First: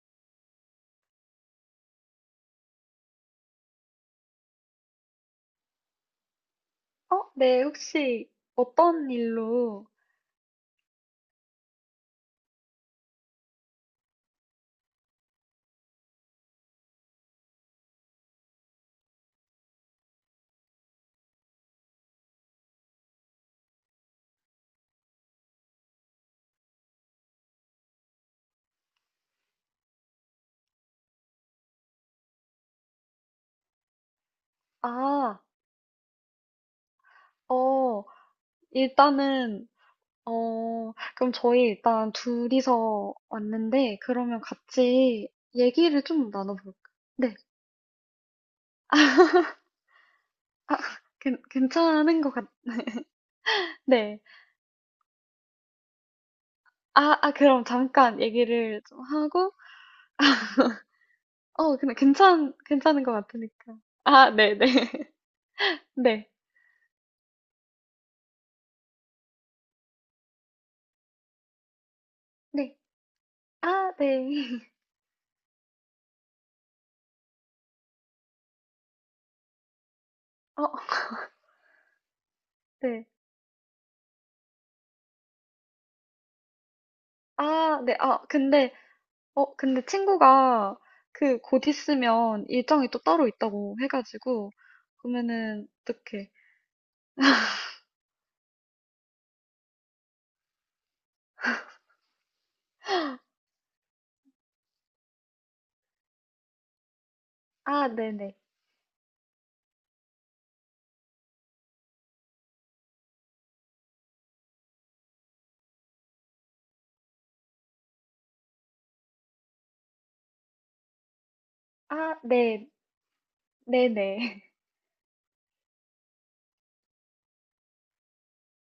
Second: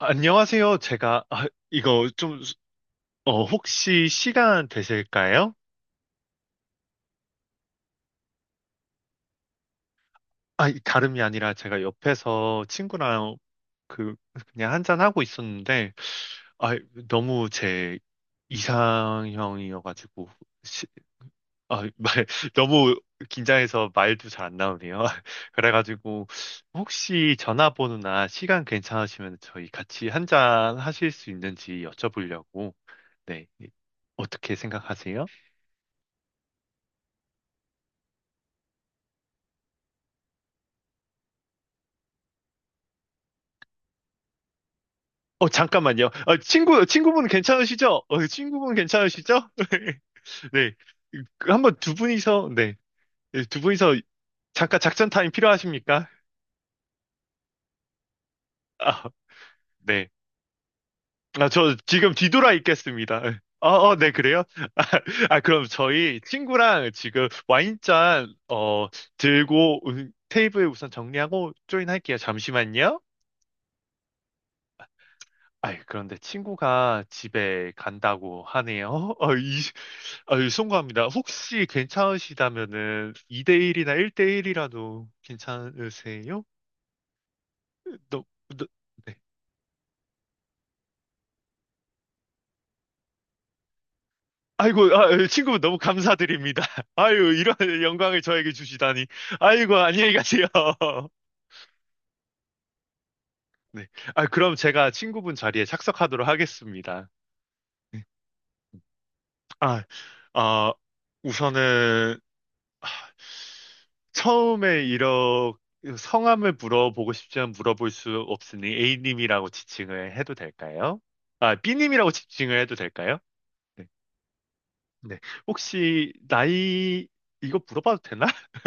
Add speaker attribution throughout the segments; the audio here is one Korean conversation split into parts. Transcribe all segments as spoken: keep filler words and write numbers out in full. Speaker 1: 안녕하세요. 제가, 아, 이거 좀, 어, 혹시 시간 되실까요?
Speaker 2: 어, 네, 혹시 어떤 일로?
Speaker 1: 아, 이- 다름이 아니라 제가 옆에서 친구랑 그, 그냥 한잔하고 있었는데, 아, 너무 제 이상형이어가지고, 시- 아, 말, 너무 긴장해서 말도 잘 안 나오네요. 그래가지고, 혹시 전화번호나 시간 괜찮으시면 저희 같이 한잔 하실 수 있는지 여쭤보려고, 네. 어떻게 생각하세요?
Speaker 2: 아, 어, 일단은, 어, 그럼 저희 일단 둘이서 왔는데, 그러면 같이
Speaker 1: 어,
Speaker 2: 얘기를
Speaker 1: 잠깐만요.
Speaker 2: 좀
Speaker 1: 어,
Speaker 2: 나눠볼까?
Speaker 1: 친구, 친구분
Speaker 2: 네,
Speaker 1: 괜찮으시죠? 어, 친구분 괜찮으시죠? 네.
Speaker 2: 아, 괜,
Speaker 1: 그 한번 두
Speaker 2: 괜찮은 것 같,
Speaker 1: 분이서, 네. 네, 두 분이서
Speaker 2: 네.
Speaker 1: 잠깐 작전 타임 필요하십니까?
Speaker 2: 아, 아, 그럼 잠깐 얘기를 좀
Speaker 1: 아,
Speaker 2: 하고,
Speaker 1: 네. 아, 저
Speaker 2: 어, 근데
Speaker 1: 지금 뒤돌아
Speaker 2: 괜찮, 괜찮은 것
Speaker 1: 있겠습니다. 어,
Speaker 2: 같으니까.
Speaker 1: 어, 네,
Speaker 2: 아,
Speaker 1: 그래요?
Speaker 2: 네네.
Speaker 1: 아,
Speaker 2: 네.
Speaker 1: 아, 그럼 저희
Speaker 2: 네.
Speaker 1: 친구랑 지금 와인잔, 어, 들고 음, 테이블 우선 정리하고 조인할게요.
Speaker 2: 네. 네.
Speaker 1: 잠시만요.
Speaker 2: 아, 네.
Speaker 1: 아이, 그런데 친구가 집에 간다고 하네요. 이, 아유,
Speaker 2: 어,
Speaker 1: 송구합니다. 혹시
Speaker 2: 네.
Speaker 1: 괜찮으시다면은 이 대일이나 일 대일이라도 괜찮으세요?
Speaker 2: 아, 네. 아,
Speaker 1: 너, 너,
Speaker 2: 근데
Speaker 1: 네.
Speaker 2: 어, 근데 친구가 그 곧 있으면 일정이 또 따로 있다고 해가지고,
Speaker 1: 아이고, 아, 예, 친구분
Speaker 2: 그러면은
Speaker 1: 너무
Speaker 2: 어떻게?
Speaker 1: 감사드립니다. 아유, 이런 영광을 저에게 주시다니. 아이고, 안녕히 가세요. 네. 아, 그럼 제가 친구분 자리에 착석하도록 하겠습니다.
Speaker 2: 아,
Speaker 1: 네.
Speaker 2: 네네.
Speaker 1: 아, 어, 우선은 처음에 이렇게 성함을 물어보고 싶지만 물어볼 수 없으니 A님이라고 지칭을 해도 될까요? 아, B님이라고
Speaker 2: 아,
Speaker 1: 지칭을
Speaker 2: 네.
Speaker 1: 해도 될까요? 네.
Speaker 2: 네네.
Speaker 1: 네. 혹시 나이 이거 물어봐도 되나?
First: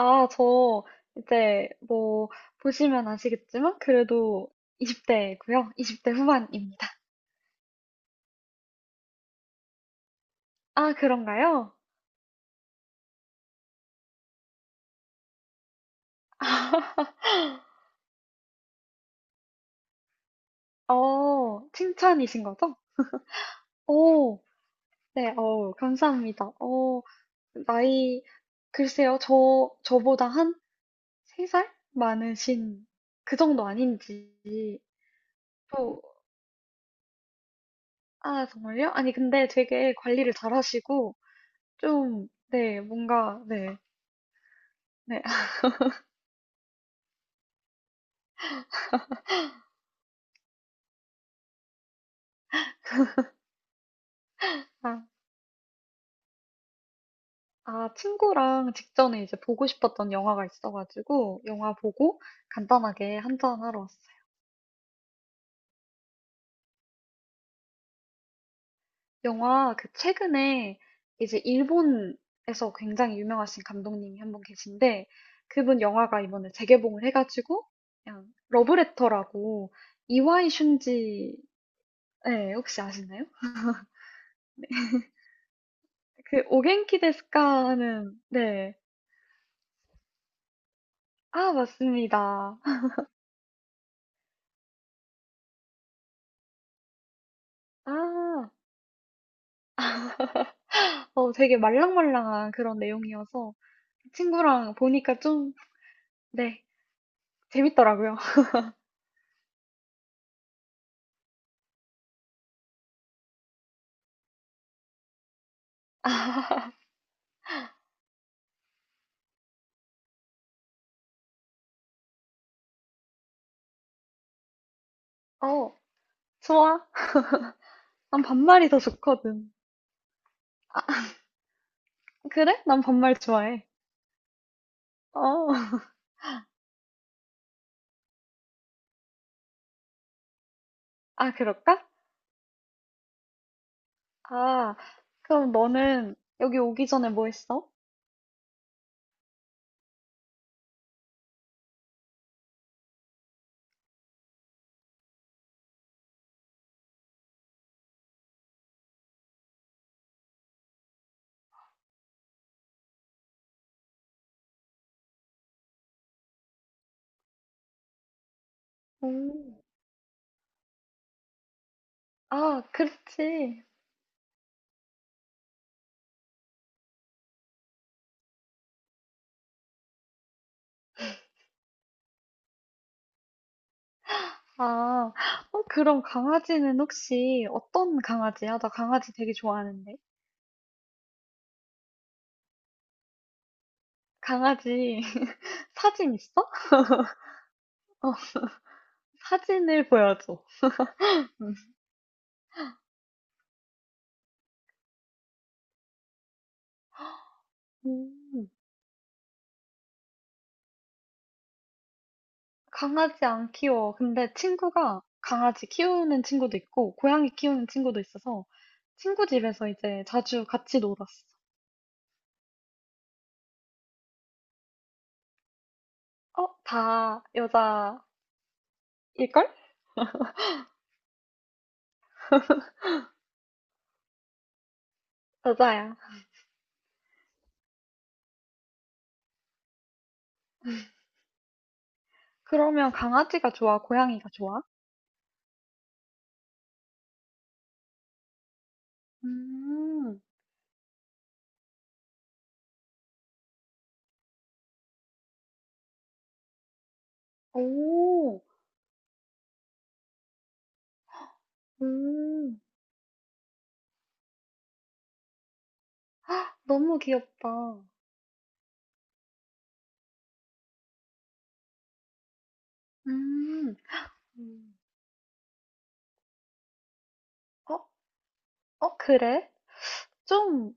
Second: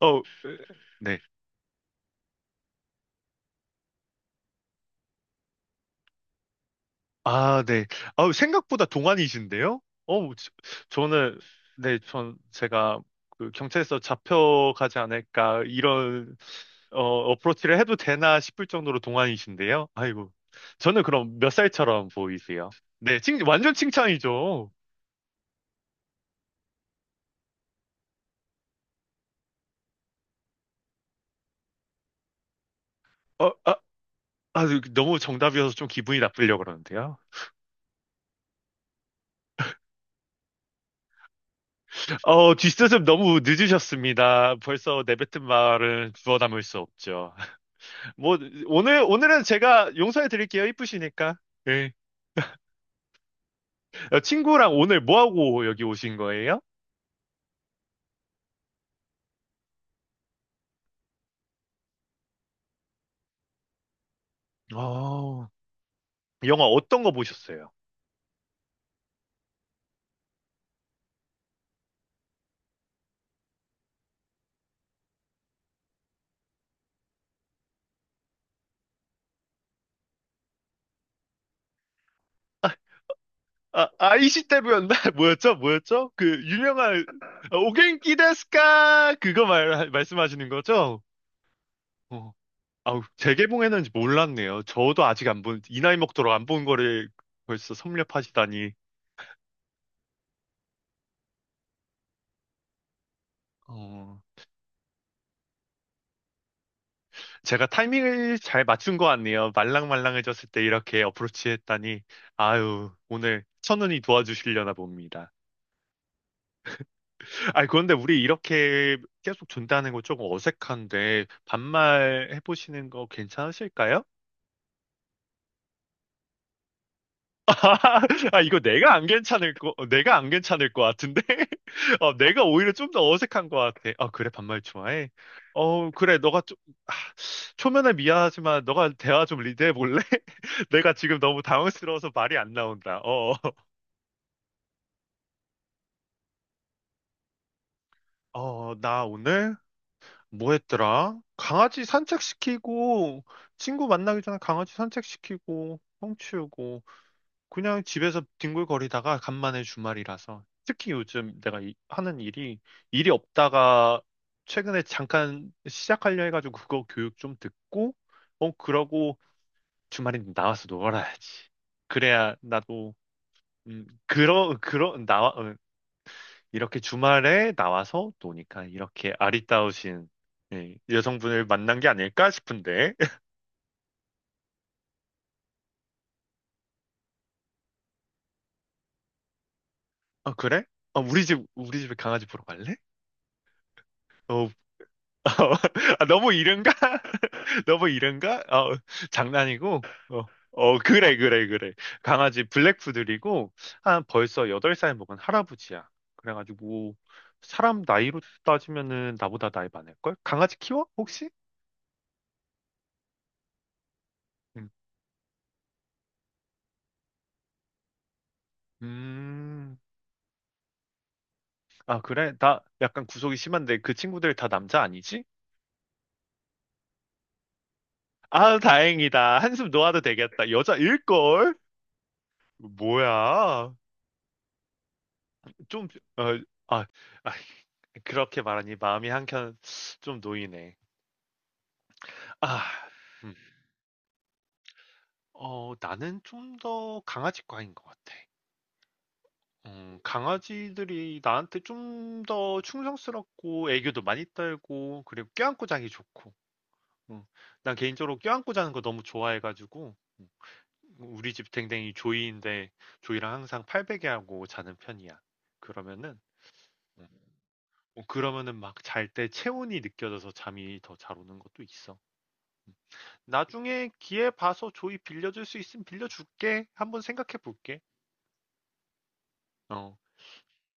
Speaker 1: 어,
Speaker 2: 저
Speaker 1: 네.
Speaker 2: 이제 뭐 보시면 아시겠지만 그래도 이십 대고요. 이십 대 후반입니다.
Speaker 1: 아, 네. 아우, 생각보다 동안이신데요? 어, 저-
Speaker 2: 아,
Speaker 1: 저는,
Speaker 2: 그런가요?
Speaker 1: 네, 전, 제가, 그, 경찰서 잡혀가지 않을까, 이런, 어, 어프로치를 해도 되나 싶을 정도로 동안이신데요? 아이고. 저는 그럼 몇
Speaker 2: 어,
Speaker 1: 살처럼
Speaker 2: 칭찬이신
Speaker 1: 보이세요?
Speaker 2: 거죠?
Speaker 1: 네, 칭, 완전
Speaker 2: 오,
Speaker 1: 칭찬이죠.
Speaker 2: 네, 어, 감사합니다. 어, 나이, 글쎄요, 저, 저보다 한 세 살 많으신 그
Speaker 1: 어,
Speaker 2: 정도
Speaker 1: 아,
Speaker 2: 아닌지.
Speaker 1: 아, 그 너무 정답이어서 좀 기분이
Speaker 2: 또
Speaker 1: 나쁘려고 그러는데요.
Speaker 2: 아 정말요? 아니, 근데 되게 관리를 잘하시고 좀,
Speaker 1: 어,
Speaker 2: 네,
Speaker 1: 뒷수습 너무
Speaker 2: 뭔가, 네,
Speaker 1: 늦으셨습니다. 벌써
Speaker 2: 네.
Speaker 1: 내뱉은 말은 주워 담을 수 없죠. 뭐, 오늘, 오늘은 제가 용서해 드릴게요. 이쁘시니까. 예. 어, 친구랑 오늘 뭐
Speaker 2: 아
Speaker 1: 하고 여기 오신 거예요?
Speaker 2: 아 친구랑 직전에 이제 보고 싶었던 영화가 있어가지고 영화 보고 간단하게 한잔 하러 왔어요.
Speaker 1: 아, 영화 어떤 거 보셨어요?
Speaker 2: 영화 그 최근에 이제 일본에서 굉장히 유명하신 감독님이 한 분 계신데 그분 영화가 이번에 재개봉을 해가지고, 그냥 러브레터라고, 이와이 슌지. 네, 혹시 아시나요?
Speaker 1: 아, 아이시때부였나 뭐였죠? 뭐였죠? 그
Speaker 2: 그 오겐키
Speaker 1: 유명한
Speaker 2: 데스
Speaker 1: 아,
Speaker 2: 까
Speaker 1: 오겐키
Speaker 2: 하는, 네.
Speaker 1: 데스까? 그거 말, 말씀하시는 거죠?
Speaker 2: 아,
Speaker 1: 어.
Speaker 2: 맞습니다.
Speaker 1: 아우, 재개봉했는지 몰랐네요. 저도 아직 안 본, 이 나이 먹도록 안 본 거를 벌써
Speaker 2: 아,
Speaker 1: 섭렵하시다니.
Speaker 2: 어, 되게 말랑말랑한 그런 내용이어서 그
Speaker 1: 어.
Speaker 2: 친구랑 보니까 좀, 네,
Speaker 1: 제가
Speaker 2: 재밌더라고요.
Speaker 1: 타이밍을 잘 맞춘 것 같네요. 말랑말랑해졌을 때 이렇게 어프로치 했다니. 아유, 오늘 천운이 도와주시려나 봅니다. 아니, 그런데 우리 이렇게 계속 준다는 거 조금 어색한데, 반말 해보시는 거 괜찮으실까요?
Speaker 2: 어, 좋아. 난
Speaker 1: 아, 이거
Speaker 2: 반말이 더
Speaker 1: 내가 안
Speaker 2: 좋거든.
Speaker 1: 괜찮을 거, 어, 내가 안 괜찮을 것 같은데? 어, 내가
Speaker 2: 그래?
Speaker 1: 오히려
Speaker 2: 난
Speaker 1: 좀 더
Speaker 2: 반말
Speaker 1: 어색한 것
Speaker 2: 좋아해.
Speaker 1: 같아. 아, 그래, 반말 좋아해?
Speaker 2: 어,
Speaker 1: 어, 그래, 너가 좀, 아, 초면에 미안하지만, 너가 대화 좀 리드해 볼래? 내가 지금
Speaker 2: 아,
Speaker 1: 너무
Speaker 2: 그럴까?
Speaker 1: 당황스러워서 말이 안 나온다. 어,
Speaker 2: 아, 그럼 너는 여기 오기 전에 뭐 했어?
Speaker 1: 어, 어, 나 오늘 뭐 했더라? 강아지 산책시키고, 친구 만나기 전에 강아지 산책시키고, 똥치우고, 그냥 집에서 뒹굴거리다가 간만에 주말이라서. 특히 요즘 내가 이- 하는 일이, 일이 없다가 최근에 잠깐 시작하려 해가지고 그거 교육 좀 듣고, 어,
Speaker 2: 오,
Speaker 1: 그러고 주말에 나와서 놀아야지. 그래야
Speaker 2: 아,
Speaker 1: 나도,
Speaker 2: 그렇지.
Speaker 1: 음, 그러, 그러, 나, 이렇게 주말에 나와서 노니까 이렇게 아리따우신 예, 여성분을 만난 게 아닐까 싶은데.
Speaker 2: 아, 어, 그럼 강아지는 혹시 어떤 강아지야? 나 강아지 되게 좋아하는데.
Speaker 1: 아, 그래? 아, 우리 집, 우리 집에 강아지 보러 갈래? 어,
Speaker 2: 강아지.
Speaker 1: 아,
Speaker 2: 사진 있어?
Speaker 1: 너무 이른가? 너무
Speaker 2: 어,
Speaker 1: 이른가? 어, 장난이고.
Speaker 2: 사진을
Speaker 1: 어,
Speaker 2: 보여줘.
Speaker 1: 어, 그래, 그래,
Speaker 2: 음,
Speaker 1: 그래. 강아지 블랙푸들이고, 한 벌써 여덟 살 먹은 할아버지야. 그래가지고, 사람 나이로
Speaker 2: 음,
Speaker 1: 따지면은 나보다 나이 많을걸? 강아지 키워? 혹시?
Speaker 2: 강아지 안 키워. 근데
Speaker 1: 응.
Speaker 2: 친구가 강아지 키우는 친구도 있고, 고양이 키우는 친구도 있어서 친구 집에서
Speaker 1: 음,
Speaker 2: 이제 자주 같이 놀았어.
Speaker 1: 아, 그래? 나 약간 구속이 심한데 그 친구들 다 남자 아니지?
Speaker 2: 어, 다 여자일걸?
Speaker 1: 아, 다행이다. 한숨 놓아도 되겠다. 여자일걸? 뭐야? 좀,
Speaker 2: 여자야.
Speaker 1: 어, 아, 아, 그렇게 말하니 마음이 한켠 좀 놓이네. 아,
Speaker 2: 그러면
Speaker 1: 음.
Speaker 2: 강아지가 좋아? 고양이가 좋아?
Speaker 1: 어, 나는 좀 더 강아지과인 것 같아. 음,
Speaker 2: 음,
Speaker 1: 강아지들이 나한테 좀 더 충성스럽고 애교도 많이 떨고 그리고 껴안고 자기 좋고. 음, 난 개인적으로
Speaker 2: 오,
Speaker 1: 껴안고 자는 거 너무 좋아해가지고. 뭐 우리 집 댕댕이
Speaker 2: 오.
Speaker 1: 조이인데 조이랑 항상 팔베개 하고 자는 편이야. 그러면은
Speaker 2: 너무
Speaker 1: 음.
Speaker 2: 귀엽다.
Speaker 1: 어, 그러면은 막 잘 때 체온이 느껴져서 잠이 더 잘 오는 것도 있어. 음.
Speaker 2: 음,
Speaker 1: 나중에 기회 봐서
Speaker 2: 음.
Speaker 1: 조이 빌려줄 수 있으면 빌려줄게. 한번 생각해
Speaker 2: 어?
Speaker 1: 볼게.
Speaker 2: 어, 그래?
Speaker 1: 어,
Speaker 2: 좀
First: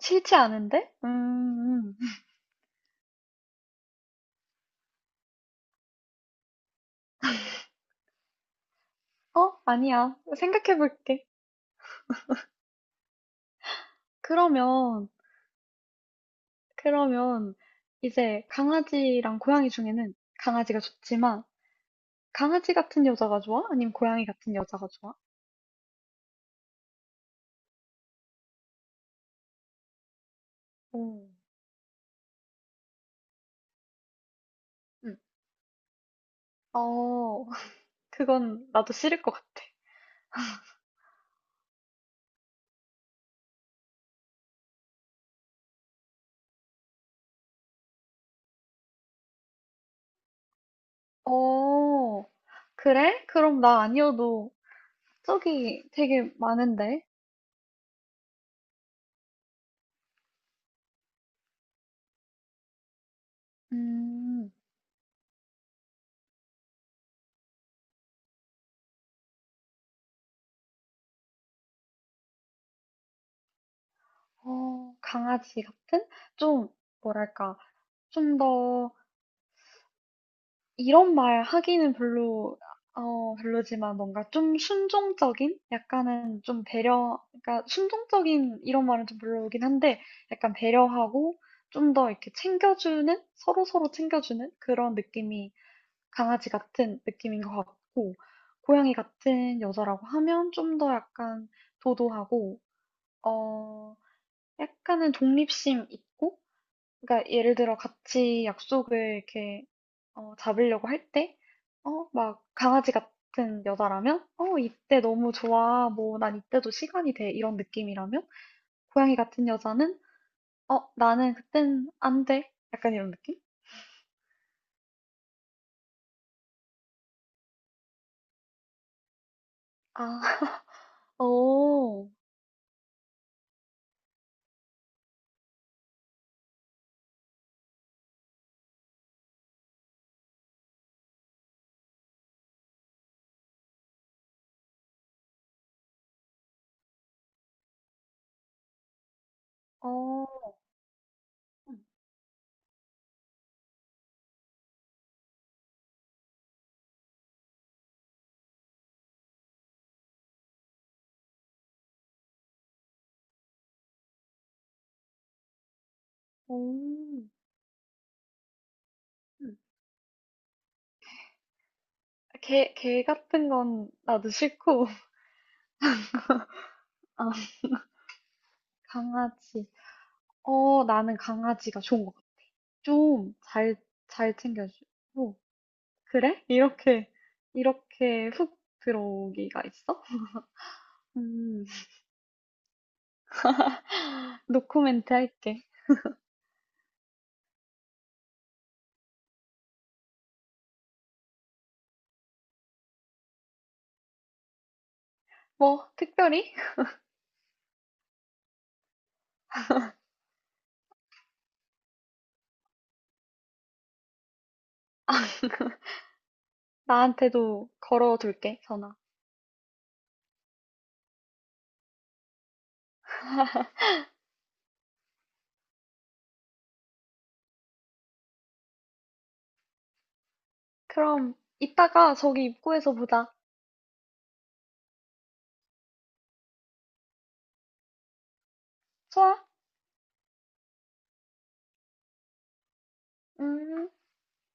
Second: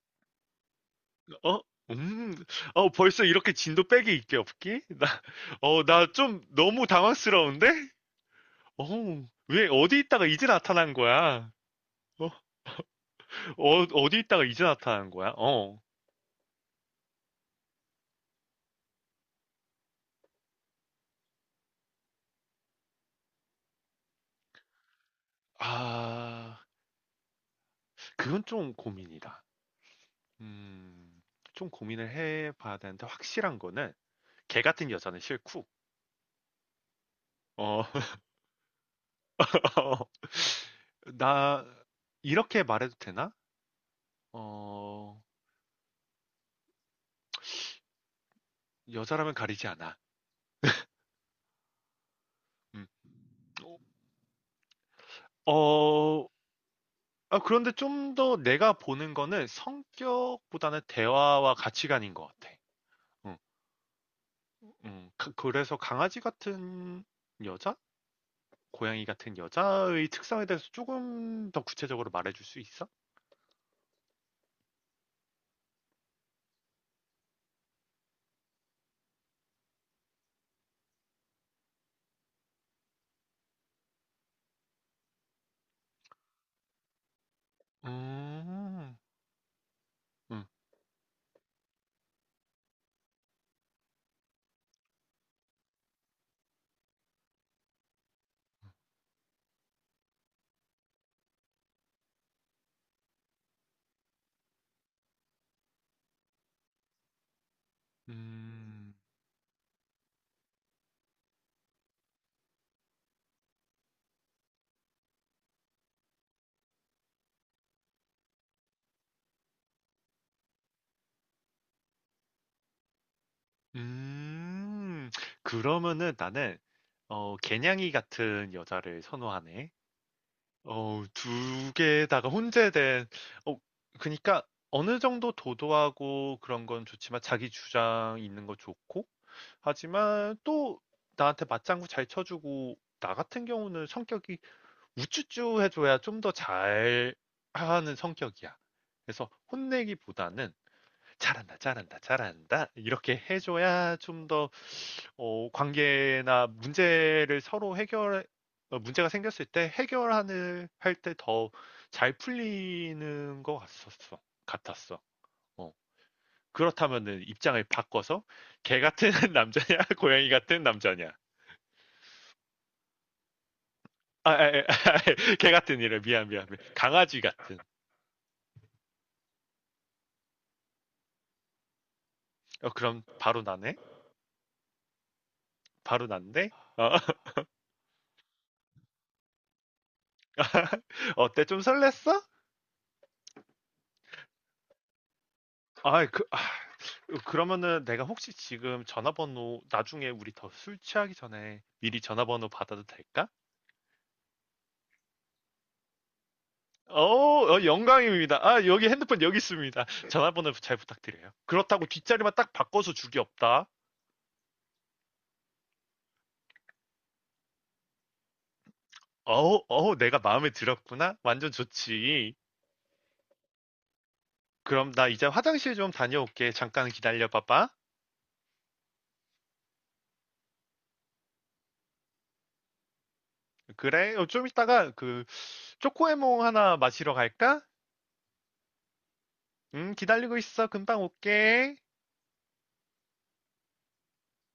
Speaker 2: 싫지 않은데?
Speaker 1: 어,
Speaker 2: 음,
Speaker 1: 음, 어 벌써 이렇게 진도 빼기 있게 없기? 나, 어, 나 좀 너무 당황스러운데? 어,
Speaker 2: 음. 어?
Speaker 1: 왜 어디
Speaker 2: 아니야.
Speaker 1: 있다가 이제 나타난
Speaker 2: 생각해볼게.
Speaker 1: 거야? 어, 어 어디 있다가 이제
Speaker 2: 그러면,
Speaker 1: 나타난 거야? 어,
Speaker 2: 그러면, 이제 강아지랑 고양이 중에는 강아지가 좋지만, 강아지 같은 여자가 좋아? 아니면 고양이 같은 여자가 좋아?
Speaker 1: 아. 그건 좀 고민이다. 음.
Speaker 2: 오.
Speaker 1: 좀 고민을 해 봐야 되는데 확실한 거는 걔 같은
Speaker 2: 응.
Speaker 1: 여자는 싫고
Speaker 2: 어,
Speaker 1: 어
Speaker 2: 그건 나도 싫을 것 같아.
Speaker 1: 나 이렇게 말해도 되나? 어 여자라면 가리지 않아.
Speaker 2: 어,
Speaker 1: 음.
Speaker 2: 그래? 그럼 나 아니어도 저기
Speaker 1: 어
Speaker 2: 되게 많은데?
Speaker 1: 아 그런데 좀 더 내가 보는 거는 성격보다는 대화와 가치관인 것 같아. 음.
Speaker 2: 음,
Speaker 1: 음. 그 그래서 강아지 같은 여자? 고양이 같은 여자의 특성에 대해서 조금 더 구체적으로 말해 줄 수 있어?
Speaker 2: 어 강아지 같은? 좀 뭐랄까, 좀 더 이런 말 하기는 별로, 어 별로지만 뭔가 좀 순종적인, 약간은 좀 배려, 그러니까
Speaker 1: 어,
Speaker 2: 순종적인 이런 말은 좀 별로긴 한데
Speaker 1: 음,
Speaker 2: 약간 배려하고 좀 더 이렇게 챙겨주는, 서로서로 챙겨주는 그런 느낌이 강아지 같은 느낌인 것 같고, 고양이 같은 여자라고 하면 좀 더 약간 도도하고, 어 약간은 독립심 있고, 그러니까 예를 들어 같이
Speaker 1: 음,
Speaker 2: 약속을 이렇게 어, 잡으려고 할 때, 어, 막 강아지 같은 여자라면, 어, 이때 너무 좋아. 뭐, 난 이때도 시간이 돼. 이런 느낌이라면, 고양이 같은 여자는, 어, 나는 그땐 안 돼. 약간 이런 느낌?
Speaker 1: 음. 그러면은 나는, 어, 개냥이 같은 여자를 선호하네.
Speaker 2: 아,
Speaker 1: 어, 두
Speaker 2: 오,
Speaker 1: 개다가 혼재된, 어, 그니까 어느 정도 도도하고 그런 건 좋지만 자기 주장 있는 거 좋고, 하지만 또 나한테 맞장구 잘 쳐주고, 나 같은 경우는 성격이 우쭈쭈 해줘야 좀 더 잘 하는 성격이야. 그래서 혼내기보다는
Speaker 2: 어,
Speaker 1: 잘한다, 잘한다, 잘한다. 이렇게 해줘야 좀 더, 어, 관계나 문제를 서로 해결, 어, 문제가 생겼을 때 해결하는, 할 때 더 잘 풀리는 것 같았어. 같았어. 어. 그렇다면은
Speaker 2: 오.
Speaker 1: 입장을 바꿔서 개 같은 남자냐, 고양이 같은 남자냐.
Speaker 2: 개, 개 같은 건
Speaker 1: 아,
Speaker 2: 나도
Speaker 1: 아, 아,
Speaker 2: 싫고.
Speaker 1: 개 같은 이래. 미안, 미안, 미안. 강아지
Speaker 2: 아,
Speaker 1: 같은.
Speaker 2: 강아지. 어, 나는 강아지가 좋은 것 같아.
Speaker 1: 어, 그럼
Speaker 2: 좀
Speaker 1: 바로
Speaker 2: 잘,
Speaker 1: 나네?
Speaker 2: 잘 챙겨주고.
Speaker 1: 바로
Speaker 2: 그래?
Speaker 1: 난데? 어,
Speaker 2: 이렇게, 이렇게 훅 들어오기가 있어?
Speaker 1: 어때? 좀
Speaker 2: 음,
Speaker 1: 설렜어?
Speaker 2: 노코멘트 할게.
Speaker 1: 아, 그, 아, 그러면은 내가 혹시 지금 전화번호 나중에 우리 더 술 취하기 전에 미리 전화번호 받아도 될까?
Speaker 2: 뭐, 특별히?
Speaker 1: 어, 어, 영광입니다. 아, 여기 핸드폰 여기 있습니다. 전화번호 잘 부탁드려요. 그렇다고 뒷자리만 딱 바꿔서 주기 없다.
Speaker 2: 나한테도 걸어둘게, 전화.
Speaker 1: 어우, 어우, 내가 마음에 들었구나. 완전 좋지. 그럼 나 이제 화장실 좀 다녀올게. 잠깐 기다려봐봐.
Speaker 2: 그럼, 이따가 저기 입구에서 보자.
Speaker 1: 그래, 어, 좀 이따가 그 초코에몽 하나 마시러 갈까?
Speaker 2: 좋아?
Speaker 1: 음, 기다리고 있어. 금방 올게.
Speaker 2: 음.